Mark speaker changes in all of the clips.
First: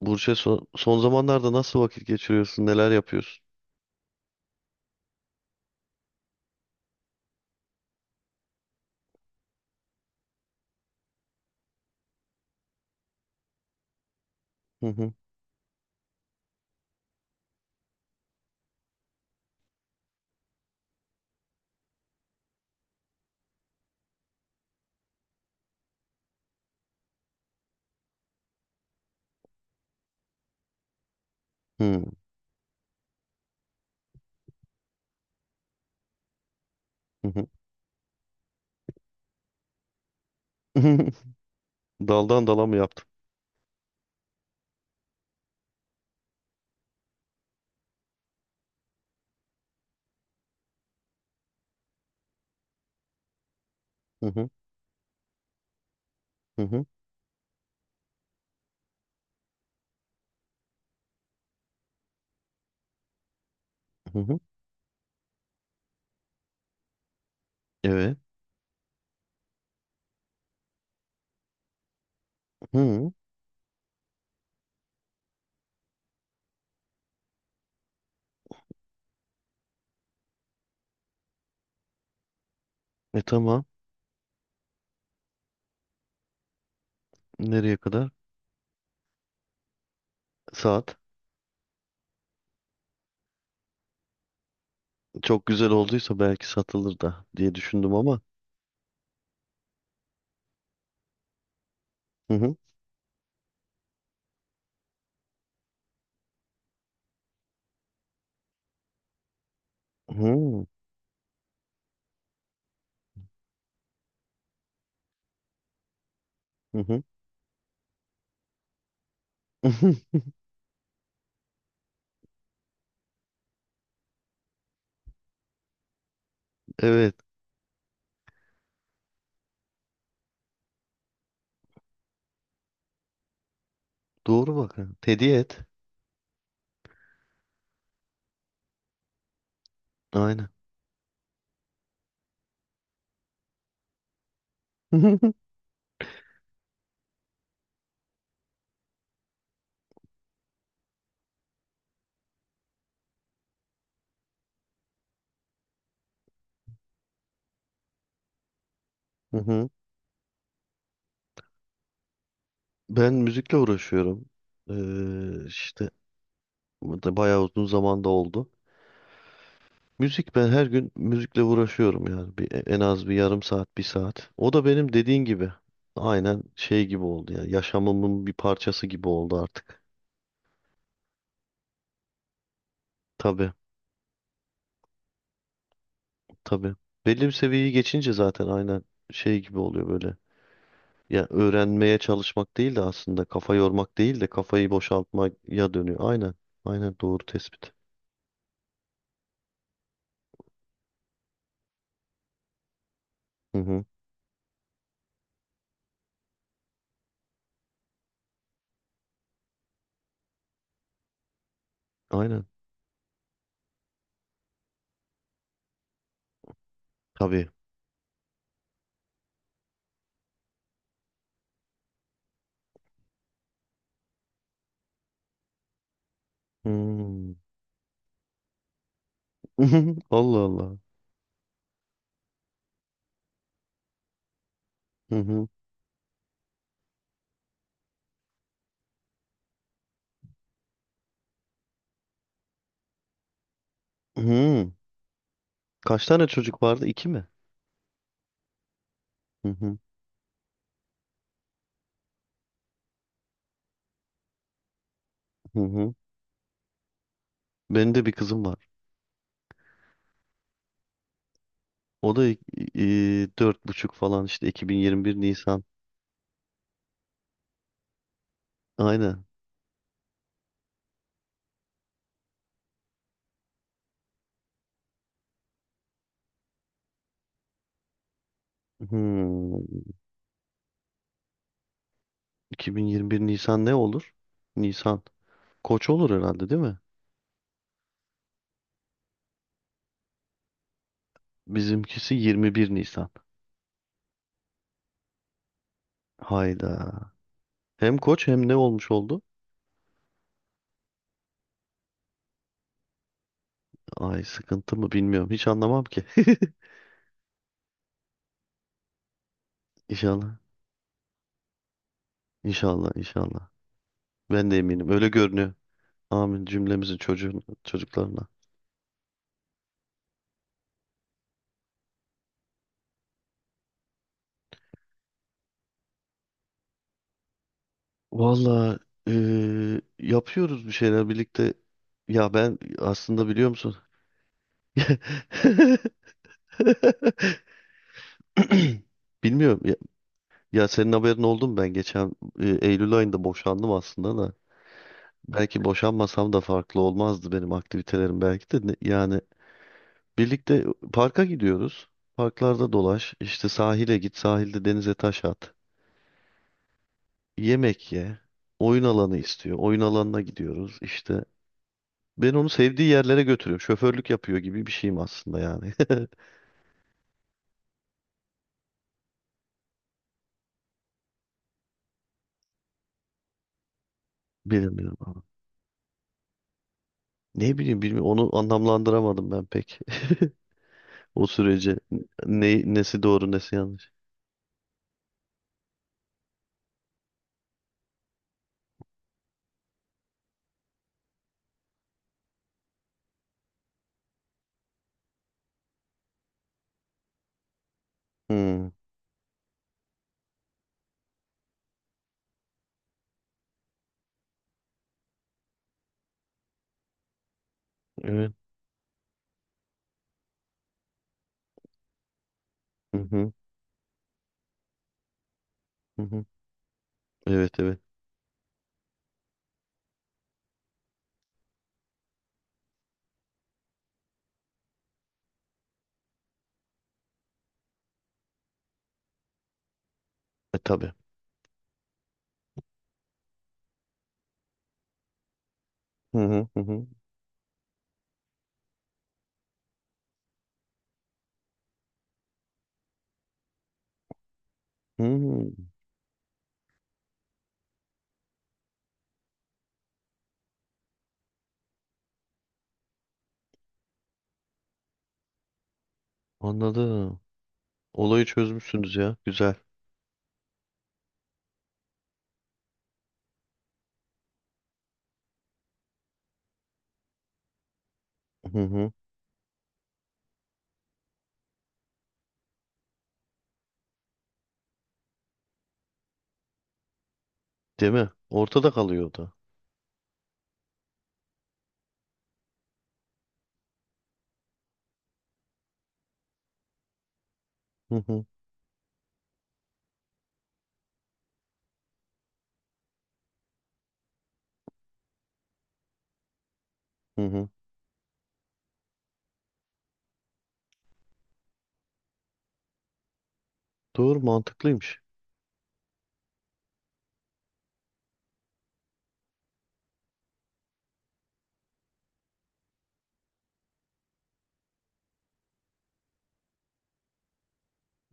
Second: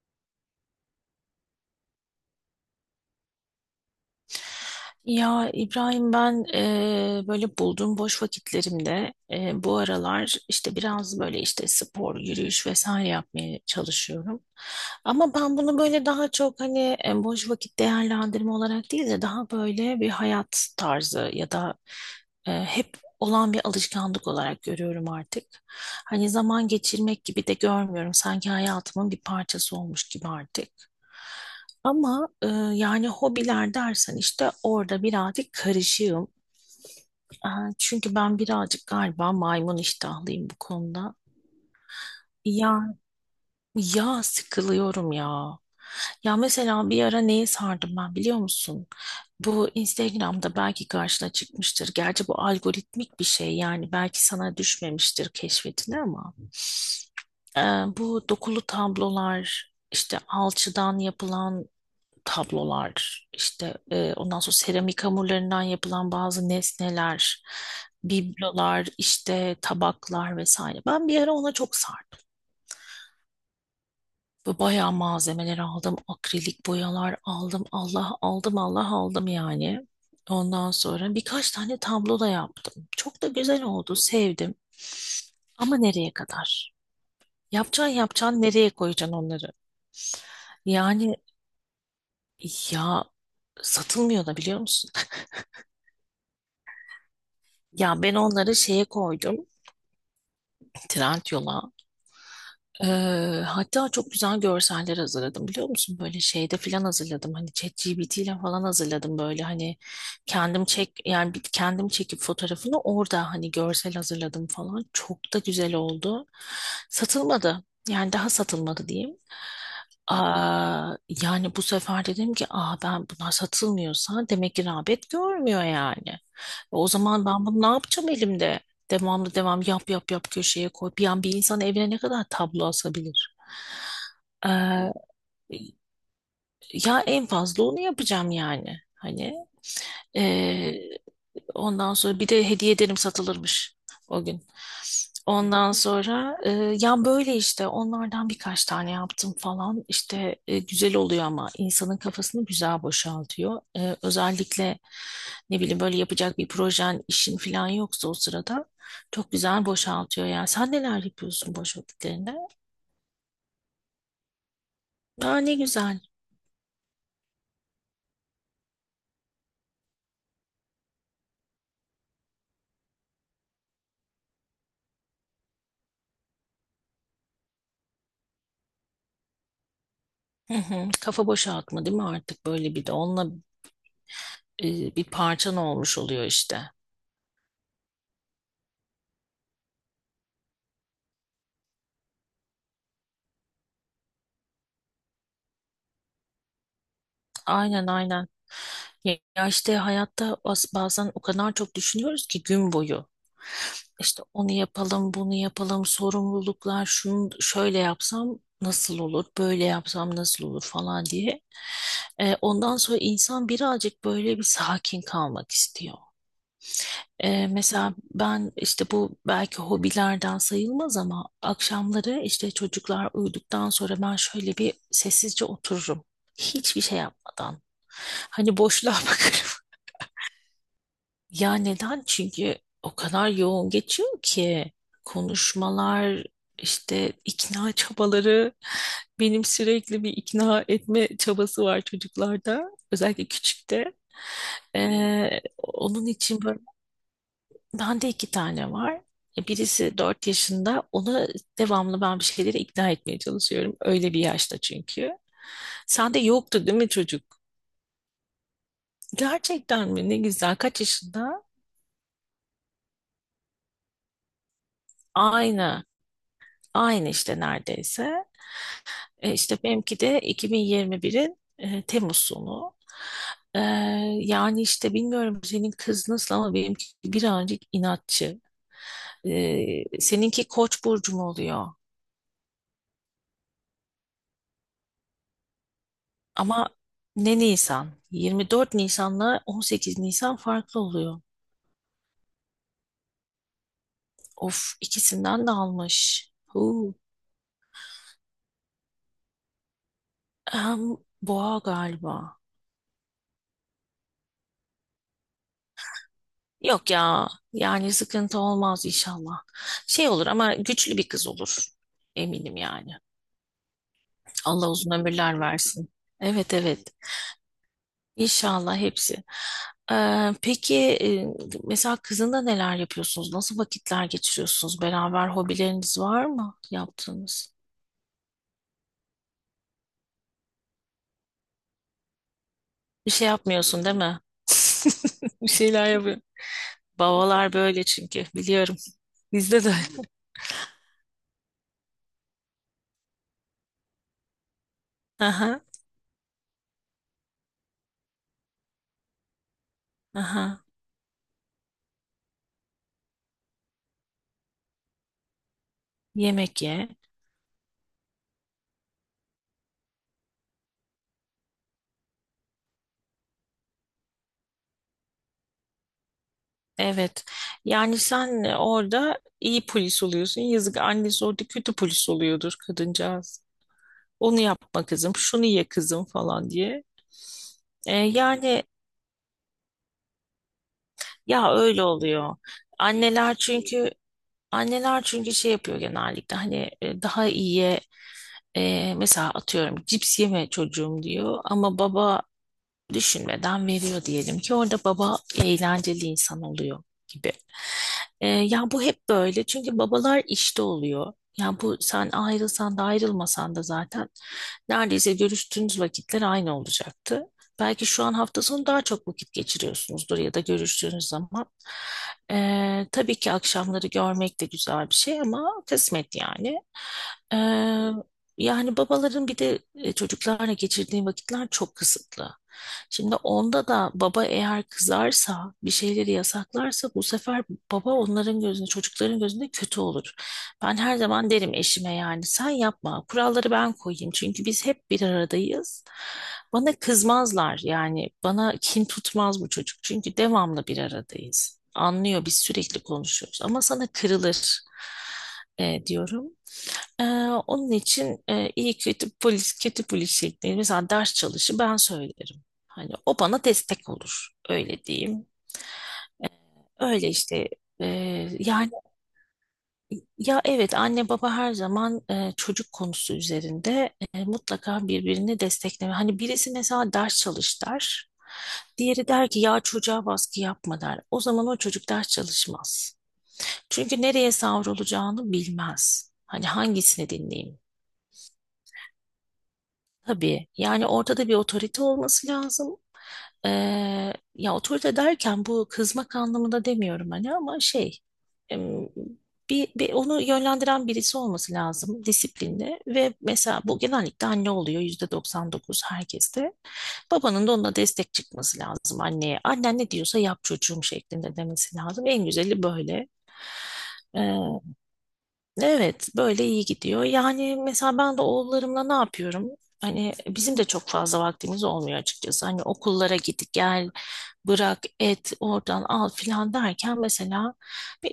Speaker 1: Burç'e son zamanlarda nasıl vakit geçiriyorsun? Neler yapıyorsun?
Speaker 2: Ya İbrahim ben böyle bulduğum boş vakitlerimde bu aralar işte biraz böyle işte spor, yürüyüş vesaire yapmaya çalışıyorum.
Speaker 1: Hı hı.
Speaker 2: Ama ben bunu böyle daha çok hani boş vakit değerlendirme olarak değil de daha böyle bir hayat tarzı ya da hep olan bir alışkanlık olarak görüyorum artık. Hani zaman geçirmek gibi de görmüyorum. Sanki hayatımın bir parçası olmuş gibi artık.
Speaker 1: Hı
Speaker 2: Ama yani hobiler dersen işte orada birazcık karışığım.
Speaker 1: hı. Hı.
Speaker 2: E, çünkü ben birazcık galiba maymun iştahlıyım bu konuda.
Speaker 1: Daldan dala mı
Speaker 2: Ya
Speaker 1: yaptım?
Speaker 2: ya sıkılıyorum ya. Ya mesela bir ara neye sardım ben biliyor musun? Bu Instagram'da belki karşına çıkmıştır. Gerçi bu algoritmik bir şey yani belki
Speaker 1: Hı hı.
Speaker 2: sana düşmemiştir keşfetine ama
Speaker 1: Hı hı.
Speaker 2: e, bu dokulu tablolar işte alçıdan yapılan tablolar, işte
Speaker 1: Hı hı.
Speaker 2: ondan sonra seramik hamurlarından yapılan bazı nesneler,
Speaker 1: Evet.
Speaker 2: biblolar, işte tabaklar vesaire. Ben bir ara ona çok sardım.
Speaker 1: Hı.
Speaker 2: Ve bayağı malzemeler aldım. Akrilik boyalar aldım. Allah aldım, Allah aldım yani. Ondan sonra birkaç tane tablo da yaptım.
Speaker 1: E
Speaker 2: Çok da güzel
Speaker 1: tamam.
Speaker 2: oldu, sevdim. Ama nereye kadar?
Speaker 1: Nereye
Speaker 2: Yapacaksın
Speaker 1: kadar?
Speaker 2: yapacaksın, nereye koyacaksın onları?
Speaker 1: Saat.
Speaker 2: Yani ya satılmıyor da biliyor musun?
Speaker 1: Çok güzel olduysa belki satılır da diye düşündüm
Speaker 2: Ya ben
Speaker 1: ama.
Speaker 2: onları şeye koydum. Trendyol'a.
Speaker 1: Hı hı.
Speaker 2: Ee, hatta çok güzel görseller hazırladım biliyor musun? Böyle şeyde falan hazırladım. Hani ChatGPT ile falan hazırladım, böyle hani kendim
Speaker 1: Hı
Speaker 2: çek yani kendim çekip fotoğrafını orada hani görsel hazırladım falan. Çok da güzel oldu.
Speaker 1: hı. Hı.
Speaker 2: Satılmadı. Yani daha satılmadı diyeyim. Aa, yani bu sefer dedim ki, aa, ben bunlar satılmıyorsa demek ki rağbet görmüyor yani. O
Speaker 1: Evet.
Speaker 2: zaman ben bunu ne yapacağım elimde? Devamlı devam, yap yap yap, köşeye koy. Bir an bir insan evine ne kadar tablo asabilir?
Speaker 1: Doğru bak. Ha.
Speaker 2: Ee,
Speaker 1: Hediye et.
Speaker 2: ya en fazla onu yapacağım yani. Hani
Speaker 1: Aynen.
Speaker 2: e, Ondan sonra bir de hediye ederim, satılırmış o gün. Ondan sonra ya böyle işte onlardan birkaç tane yaptım falan. İşte güzel oluyor, ama insanın kafasını güzel boşaltıyor. Özellikle ne bileyim, böyle yapacak bir projen, işin falan yoksa o sırada çok
Speaker 1: Hı
Speaker 2: güzel
Speaker 1: hı.
Speaker 2: boşaltıyor yani. Sen neler yapıyorsun boş vakitlerinde?
Speaker 1: Ben müzikle uğraşıyorum.
Speaker 2: Aa, ne
Speaker 1: İşte
Speaker 2: güzel.
Speaker 1: bu da bayağı uzun zamanda oldu. Müzik, ben her gün müzikle uğraşıyorum yani en az bir yarım saat bir saat. O da benim dediğin gibi aynen şey gibi oldu ya, yaşamımın bir parçası gibi oldu artık.
Speaker 2: Hı hı. Kafa boşaltma değil mi, artık böyle bir de onunla
Speaker 1: Tabii,
Speaker 2: bir parçan olmuş oluyor işte.
Speaker 1: tabii, belli bir seviyeyi geçince zaten aynen şey gibi oluyor böyle. Ya öğrenmeye çalışmak değil de aslında kafa yormak değil de kafayı boşaltmaya dönüyor. Aynen, aynen, doğru tespit.
Speaker 2: Aynen, aynen. Ya işte hayatta bazen o kadar çok düşünüyoruz ki gün boyu.
Speaker 1: Hı hı.
Speaker 2: İşte onu yapalım, bunu yapalım, sorumluluklar, şunu şöyle yapsam nasıl olur, böyle yapsam nasıl olur falan diye. Ee,
Speaker 1: Aynen
Speaker 2: ondan sonra insan birazcık böyle bir sakin kalmak istiyor. Ee,
Speaker 1: tabii.
Speaker 2: mesela ben işte bu belki hobilerden sayılmaz ama akşamları işte çocuklar uyuduktan sonra ben şöyle bir sessizce otururum. Hiçbir şey
Speaker 1: Hmm.
Speaker 2: yapmadan. Hani boşluğa bakarım.
Speaker 1: Allah Allah.
Speaker 2: Ya neden? Çünkü o kadar yoğun geçiyor ki
Speaker 1: Hı hı.
Speaker 2: konuşmalar, işte ikna çabaları. Benim sürekli bir ikna etme çabası var çocuklarda. Özellikle küçükte.
Speaker 1: Hı.
Speaker 2: Ee,
Speaker 1: Kaç
Speaker 2: onun
Speaker 1: tane
Speaker 2: için böyle.
Speaker 1: çocuk vardı? İki mi?
Speaker 2: Bende iki tane var.
Speaker 1: Hı hı.
Speaker 2: Birisi 4 yaşında. Onu devamlı ben bir şeyleri ikna etmeye çalışıyorum. Öyle bir yaşta çünkü.
Speaker 1: Hı hı.
Speaker 2: Sende yoktu değil mi çocuk?
Speaker 1: Benim de bir kızım var.
Speaker 2: Gerçekten mi? Ne güzel. Kaç yaşında?
Speaker 1: O da dört buçuk falan işte, 2021 Nisan.
Speaker 2: Aynı. Aynı işte neredeyse.
Speaker 1: Aynen.
Speaker 2: E, işte benimki de 2021'in Temmuz sonu. E, yani işte bilmiyorum senin kız nasıl ama benimki birazcık inatçı.
Speaker 1: Hmm.
Speaker 2: Seninki Koç burcu mu oluyor?
Speaker 1: 2021 Nisan ne olur? Nisan. Koç olur herhalde değil
Speaker 2: Ama
Speaker 1: mi?
Speaker 2: ne Nisan? 24 Nisan'la 18 Nisan farklı oluyor.
Speaker 1: Bizimkisi 21 Nisan.
Speaker 2: Of, ikisinden de almış.
Speaker 1: Hayda.
Speaker 2: Huu.
Speaker 1: Hem koç hem ne olmuş oldu?
Speaker 2: Hem boğa galiba.
Speaker 1: Ay, sıkıntı mı bilmiyorum. Hiç anlamam ki.
Speaker 2: Yok ya, yani sıkıntı olmaz inşallah. Şey olur
Speaker 1: İnşallah.
Speaker 2: ama güçlü bir kız olur. Eminim
Speaker 1: İnşallah,
Speaker 2: yani.
Speaker 1: inşallah. Ben de
Speaker 2: Allah
Speaker 1: eminim.
Speaker 2: uzun
Speaker 1: Öyle
Speaker 2: ömürler
Speaker 1: görünüyor.
Speaker 2: versin.
Speaker 1: Amin
Speaker 2: Evet, evet.
Speaker 1: cümlemizin çocuklarına.
Speaker 2: İnşallah hepsi. Peki mesela kızında neler yapıyorsunuz? Nasıl vakitler geçiriyorsunuz? Beraber hobileriniz var mı yaptığınız?
Speaker 1: Valla yapıyoruz bir şeyler birlikte. Ya ben
Speaker 2: Bir
Speaker 1: aslında
Speaker 2: şey
Speaker 1: biliyor musun?
Speaker 2: yapmıyorsun değil mi? Bir şeyler yapıyor. Babalar böyle çünkü, biliyorum.
Speaker 1: Bilmiyorum.
Speaker 2: Bizde de.
Speaker 1: Ya, senin haberin oldu mu? Ben geçen Eylül ayında boşandım aslında da.
Speaker 2: Aha,
Speaker 1: Belki boşanmasam da farklı olmazdı benim aktivitelerim belki de. Yani
Speaker 2: aha.
Speaker 1: birlikte parka gidiyoruz. Parklarda dolaş. İşte sahile git. Sahilde denize taş at.
Speaker 2: Yemek ye.
Speaker 1: Yemek ye. Oyun alanı istiyor. Oyun alanına gidiyoruz. İşte, ben onu sevdiği yerlere götürüyorum. Şoförlük yapıyor gibi bir şeyim aslında yani.
Speaker 2: Evet. Yani sen orada iyi polis oluyorsun. Yazık, annesi orada kötü polis oluyordur kadıncağız. Onu yapma
Speaker 1: Bilmiyorum
Speaker 2: kızım,
Speaker 1: ama.
Speaker 2: şunu ye kızım falan diye.
Speaker 1: Ne bileyim,
Speaker 2: E,
Speaker 1: bilmiyorum. Onu
Speaker 2: yani
Speaker 1: anlamlandıramadım ben pek. O
Speaker 2: ya
Speaker 1: süreci.
Speaker 2: öyle oluyor.
Speaker 1: Nesi doğru
Speaker 2: Anneler
Speaker 1: nesi
Speaker 2: çünkü
Speaker 1: yanlış.
Speaker 2: anneler çünkü şey yapıyor genellikle, hani daha iyiye, mesela atıyorum cips yeme çocuğum diyor, ama baba düşünmeden veriyor diyelim ki, orada baba eğlenceli insan oluyor gibi. Ee,
Speaker 1: Hmm,
Speaker 2: ya bu hep böyle çünkü babalar işte oluyor. Ya bu sen ayrılsan da ayrılmasan da zaten neredeyse görüştüğünüz vakitler aynı olacaktı. Belki şu an
Speaker 1: evet.
Speaker 2: hafta sonu daha çok vakit geçiriyorsunuzdur ya da görüştüğünüz zaman. Ee,
Speaker 1: Hı
Speaker 2: tabii
Speaker 1: hı,
Speaker 2: ki akşamları görmek de güzel bir şey ama
Speaker 1: hı
Speaker 2: kısmet
Speaker 1: hı.
Speaker 2: yani. Ee,
Speaker 1: Evet, evet.
Speaker 2: yani babaların bir de çocuklarla geçirdiği vakitler çok kısıtlı. Şimdi onda da baba eğer kızarsa, bir şeyleri yasaklarsa, bu sefer baba onların gözünde, çocukların gözünde kötü olur.
Speaker 1: E
Speaker 2: Ben
Speaker 1: tabii.
Speaker 2: her zaman derim eşime, yani sen yapma, kuralları ben koyayım. Çünkü biz hep bir aradayız.
Speaker 1: Hı hı, hı
Speaker 2: Bana
Speaker 1: hı.
Speaker 2: kızmazlar, yani bana kin tutmaz bu çocuk. Çünkü devamlı bir aradayız. Anlıyor, biz sürekli konuşuyoruz, ama sana kırılır
Speaker 1: Hmm,
Speaker 2: diyorum. Ee, onun için iyi, kötü polis, kötü polis şeklinde, mesela ders çalışı ben söylerim. Hani o bana destek olur. Öyle diyeyim. Öyle
Speaker 1: anladım.
Speaker 2: işte e,
Speaker 1: Olayı
Speaker 2: yani,
Speaker 1: çözmüşsünüz ya. Güzel.
Speaker 2: ya evet anne baba her zaman çocuk konusu üzerinde mutlaka birbirini destekleme. Hani birisi mesela ders çalış der.
Speaker 1: Hı hı.
Speaker 2: Diğeri der ki ya çocuğa baskı yapma der. O zaman o çocuk ders çalışmaz. Çünkü nereye savrulacağını bilmez. Hani hangisini dinleyeyim?
Speaker 1: Değil mi? Ortada kalıyor o da.
Speaker 2: Tabii, yani ortada bir otorite olması lazım. Ya otorite derken bu kızmak anlamında demiyorum hani, ama
Speaker 1: Hı
Speaker 2: şey,
Speaker 1: hı,
Speaker 2: em, bir onu yönlendiren birisi olması lazım, disiplinli, ve mesela bu genellikle anne oluyor yüzde 99 herkeste.
Speaker 1: hı
Speaker 2: Babanın
Speaker 1: hı.
Speaker 2: da ona destek çıkması lazım anneye. Annen ne diyorsa yap çocuğum şeklinde demesi lazım. En güzeli böyle.
Speaker 1: Doğru, mantıklıymış.
Speaker 2: Evet, böyle iyi gidiyor. Yani mesela ben de oğullarımla ne yapıyorum? Hani bizim de çok fazla vaktimiz olmuyor açıkçası. Hani okullara git gel, bırak, et, oradan al filan derken, mesela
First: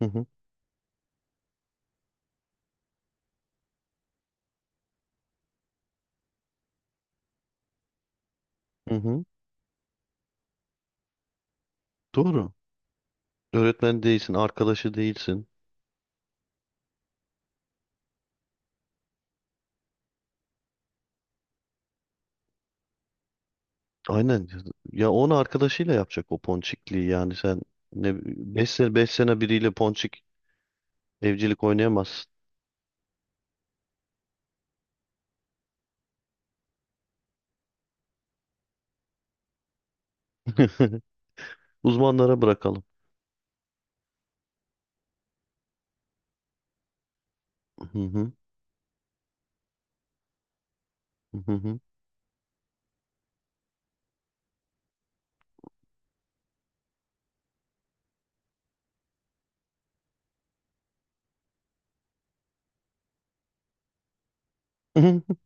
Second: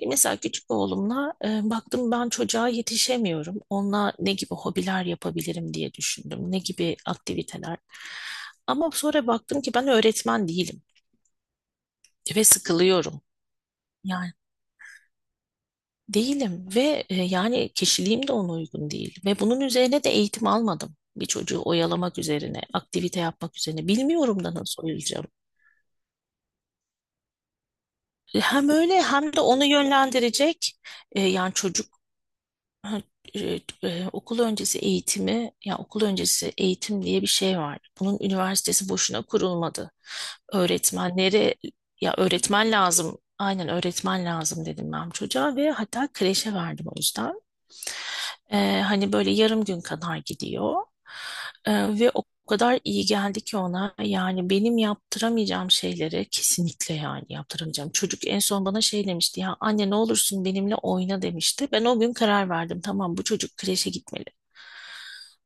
Speaker 1: Hı hı,
Speaker 2: mesela küçük oğlumla baktım ben çocuğa yetişemiyorum. Onunla ne gibi hobiler yapabilirim diye düşündüm. Ne gibi aktiviteler. Ama
Speaker 1: hı hı.
Speaker 2: sonra baktım ki ben öğretmen değilim ve
Speaker 1: Doğru.
Speaker 2: sıkılıyorum.
Speaker 1: Öğretmen
Speaker 2: Yani
Speaker 1: değilsin, arkadaşı değilsin.
Speaker 2: değilim, ve yani kişiliğim de ona uygun değil. Ve bunun üzerine de eğitim almadım. Bir çocuğu oyalamak üzerine, aktivite yapmak üzerine. Bilmiyorum
Speaker 1: Aynen.
Speaker 2: da nasıl
Speaker 1: Ya
Speaker 2: oyalacağım.
Speaker 1: onu arkadaşıyla yapacak o ponçikliği, yani sen ne
Speaker 2: Hem
Speaker 1: 5 sene
Speaker 2: öyle
Speaker 1: 5
Speaker 2: hem
Speaker 1: sene
Speaker 2: de onu
Speaker 1: biriyle ponçik
Speaker 2: yönlendirecek, yani
Speaker 1: evcilik
Speaker 2: çocuk.
Speaker 1: oynayamazsın.
Speaker 2: Ha, e, okul öncesi eğitimi, ya okul öncesi eğitim diye bir şey var. Bunun üniversitesi boşuna kurulmadı. Öğretmenleri, ya
Speaker 1: Uzmanlara
Speaker 2: öğretmen
Speaker 1: bırakalım.
Speaker 2: lazım, aynen öğretmen lazım, dedim ben çocuğa ve hatta kreşe verdim o yüzden.
Speaker 1: Hı hı,
Speaker 2: Hani böyle yarım gün kadar gidiyor.
Speaker 1: hı hı.
Speaker 2: Ve o kadar iyi geldi ki ona, yani benim yaptıramayacağım şeyleri, kesinlikle yani yaptıramayacağım. Çocuk en son bana şey demişti, ya anne ne olursun benimle oyna demişti. Ben o gün karar verdim, tamam bu çocuk kreşe gitmeli.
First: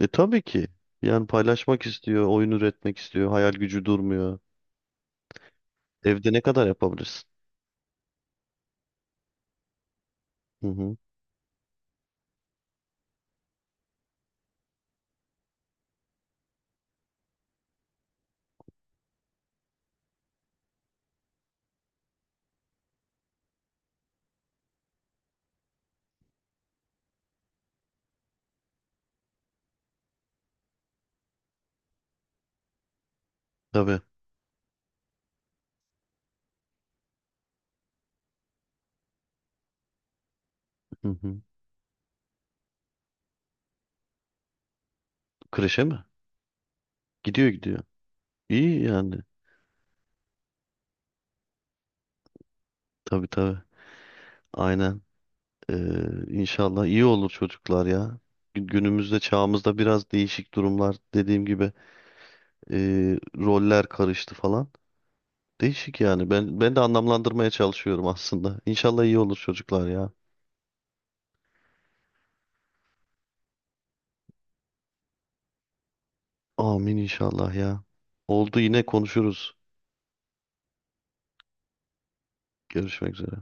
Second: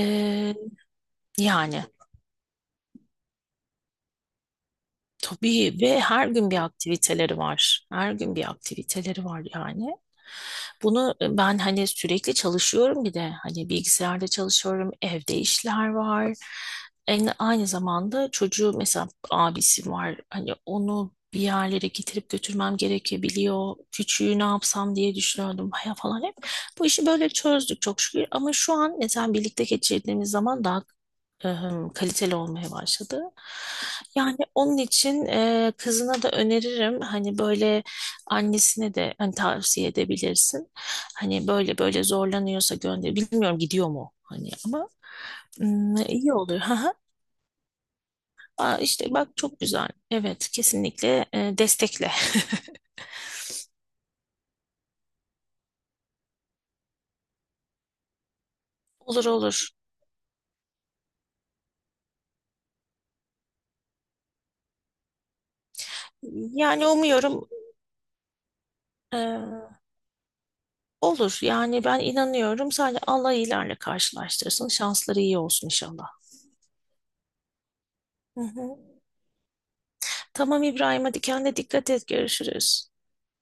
Speaker 1: E tabii ki. Yani
Speaker 2: yani.
Speaker 1: paylaşmak istiyor, oyun üretmek istiyor, hayal gücü durmuyor.
Speaker 2: Tabii, ve her
Speaker 1: Evde ne
Speaker 2: gün bir
Speaker 1: kadar yapabilirsin?
Speaker 2: aktiviteleri var. Her gün bir aktiviteleri var yani.
Speaker 1: Hı hı.
Speaker 2: Bunu ben hani sürekli çalışıyorum, bir de hani bilgisayarda çalışıyorum, evde işler var. Aynı zamanda çocuğu, mesela abisi var. Hani onu bir yerlere getirip götürmem gerekebiliyor. Küçüğü ne yapsam diye düşünüyordum ya falan hep. Bu işi böyle çözdük çok şükür. Ama şu an mesela birlikte geçirdiğimiz zaman daha kaliteli olmaya başladı.
Speaker 1: Tabii.
Speaker 2: Yani onun için kızına da öneririm, hani böyle annesine de hani tavsiye edebilirsin.
Speaker 1: Hı hı.
Speaker 2: Hani böyle böyle zorlanıyorsa gönder. Bilmiyorum gidiyor mu hani, ama
Speaker 1: Kreşe mi?
Speaker 2: iyi oluyor. Haha.
Speaker 1: Gidiyor, gidiyor.
Speaker 2: Aa,
Speaker 1: İyi
Speaker 2: işte
Speaker 1: yani.
Speaker 2: bak çok güzel. Evet, kesinlikle destekle.
Speaker 1: Tabii, tabii. Aynen. Ee, inşallah iyi olur çocuklar ya. Günümüzde,
Speaker 2: Olur, olur.
Speaker 1: çağımızda biraz değişik durumlar, dediğim gibi. Roller karıştı falan. Değişik yani. Ben de
Speaker 2: Yani umuyorum
Speaker 1: anlamlandırmaya çalışıyorum aslında. İnşallah iyi olur
Speaker 2: e,
Speaker 1: çocuklar ya.
Speaker 2: olur. Yani ben inanıyorum. Sadece Allah iyilerle karşılaştırsın. Şansları iyi olsun inşallah.
Speaker 1: Amin inşallah ya.
Speaker 2: Hı
Speaker 1: Oldu,
Speaker 2: hı.
Speaker 1: yine konuşuruz.
Speaker 2: Tamam İbrahim, hadi kendine dikkat et, görüşürüz.
Speaker 1: Görüşmek üzere.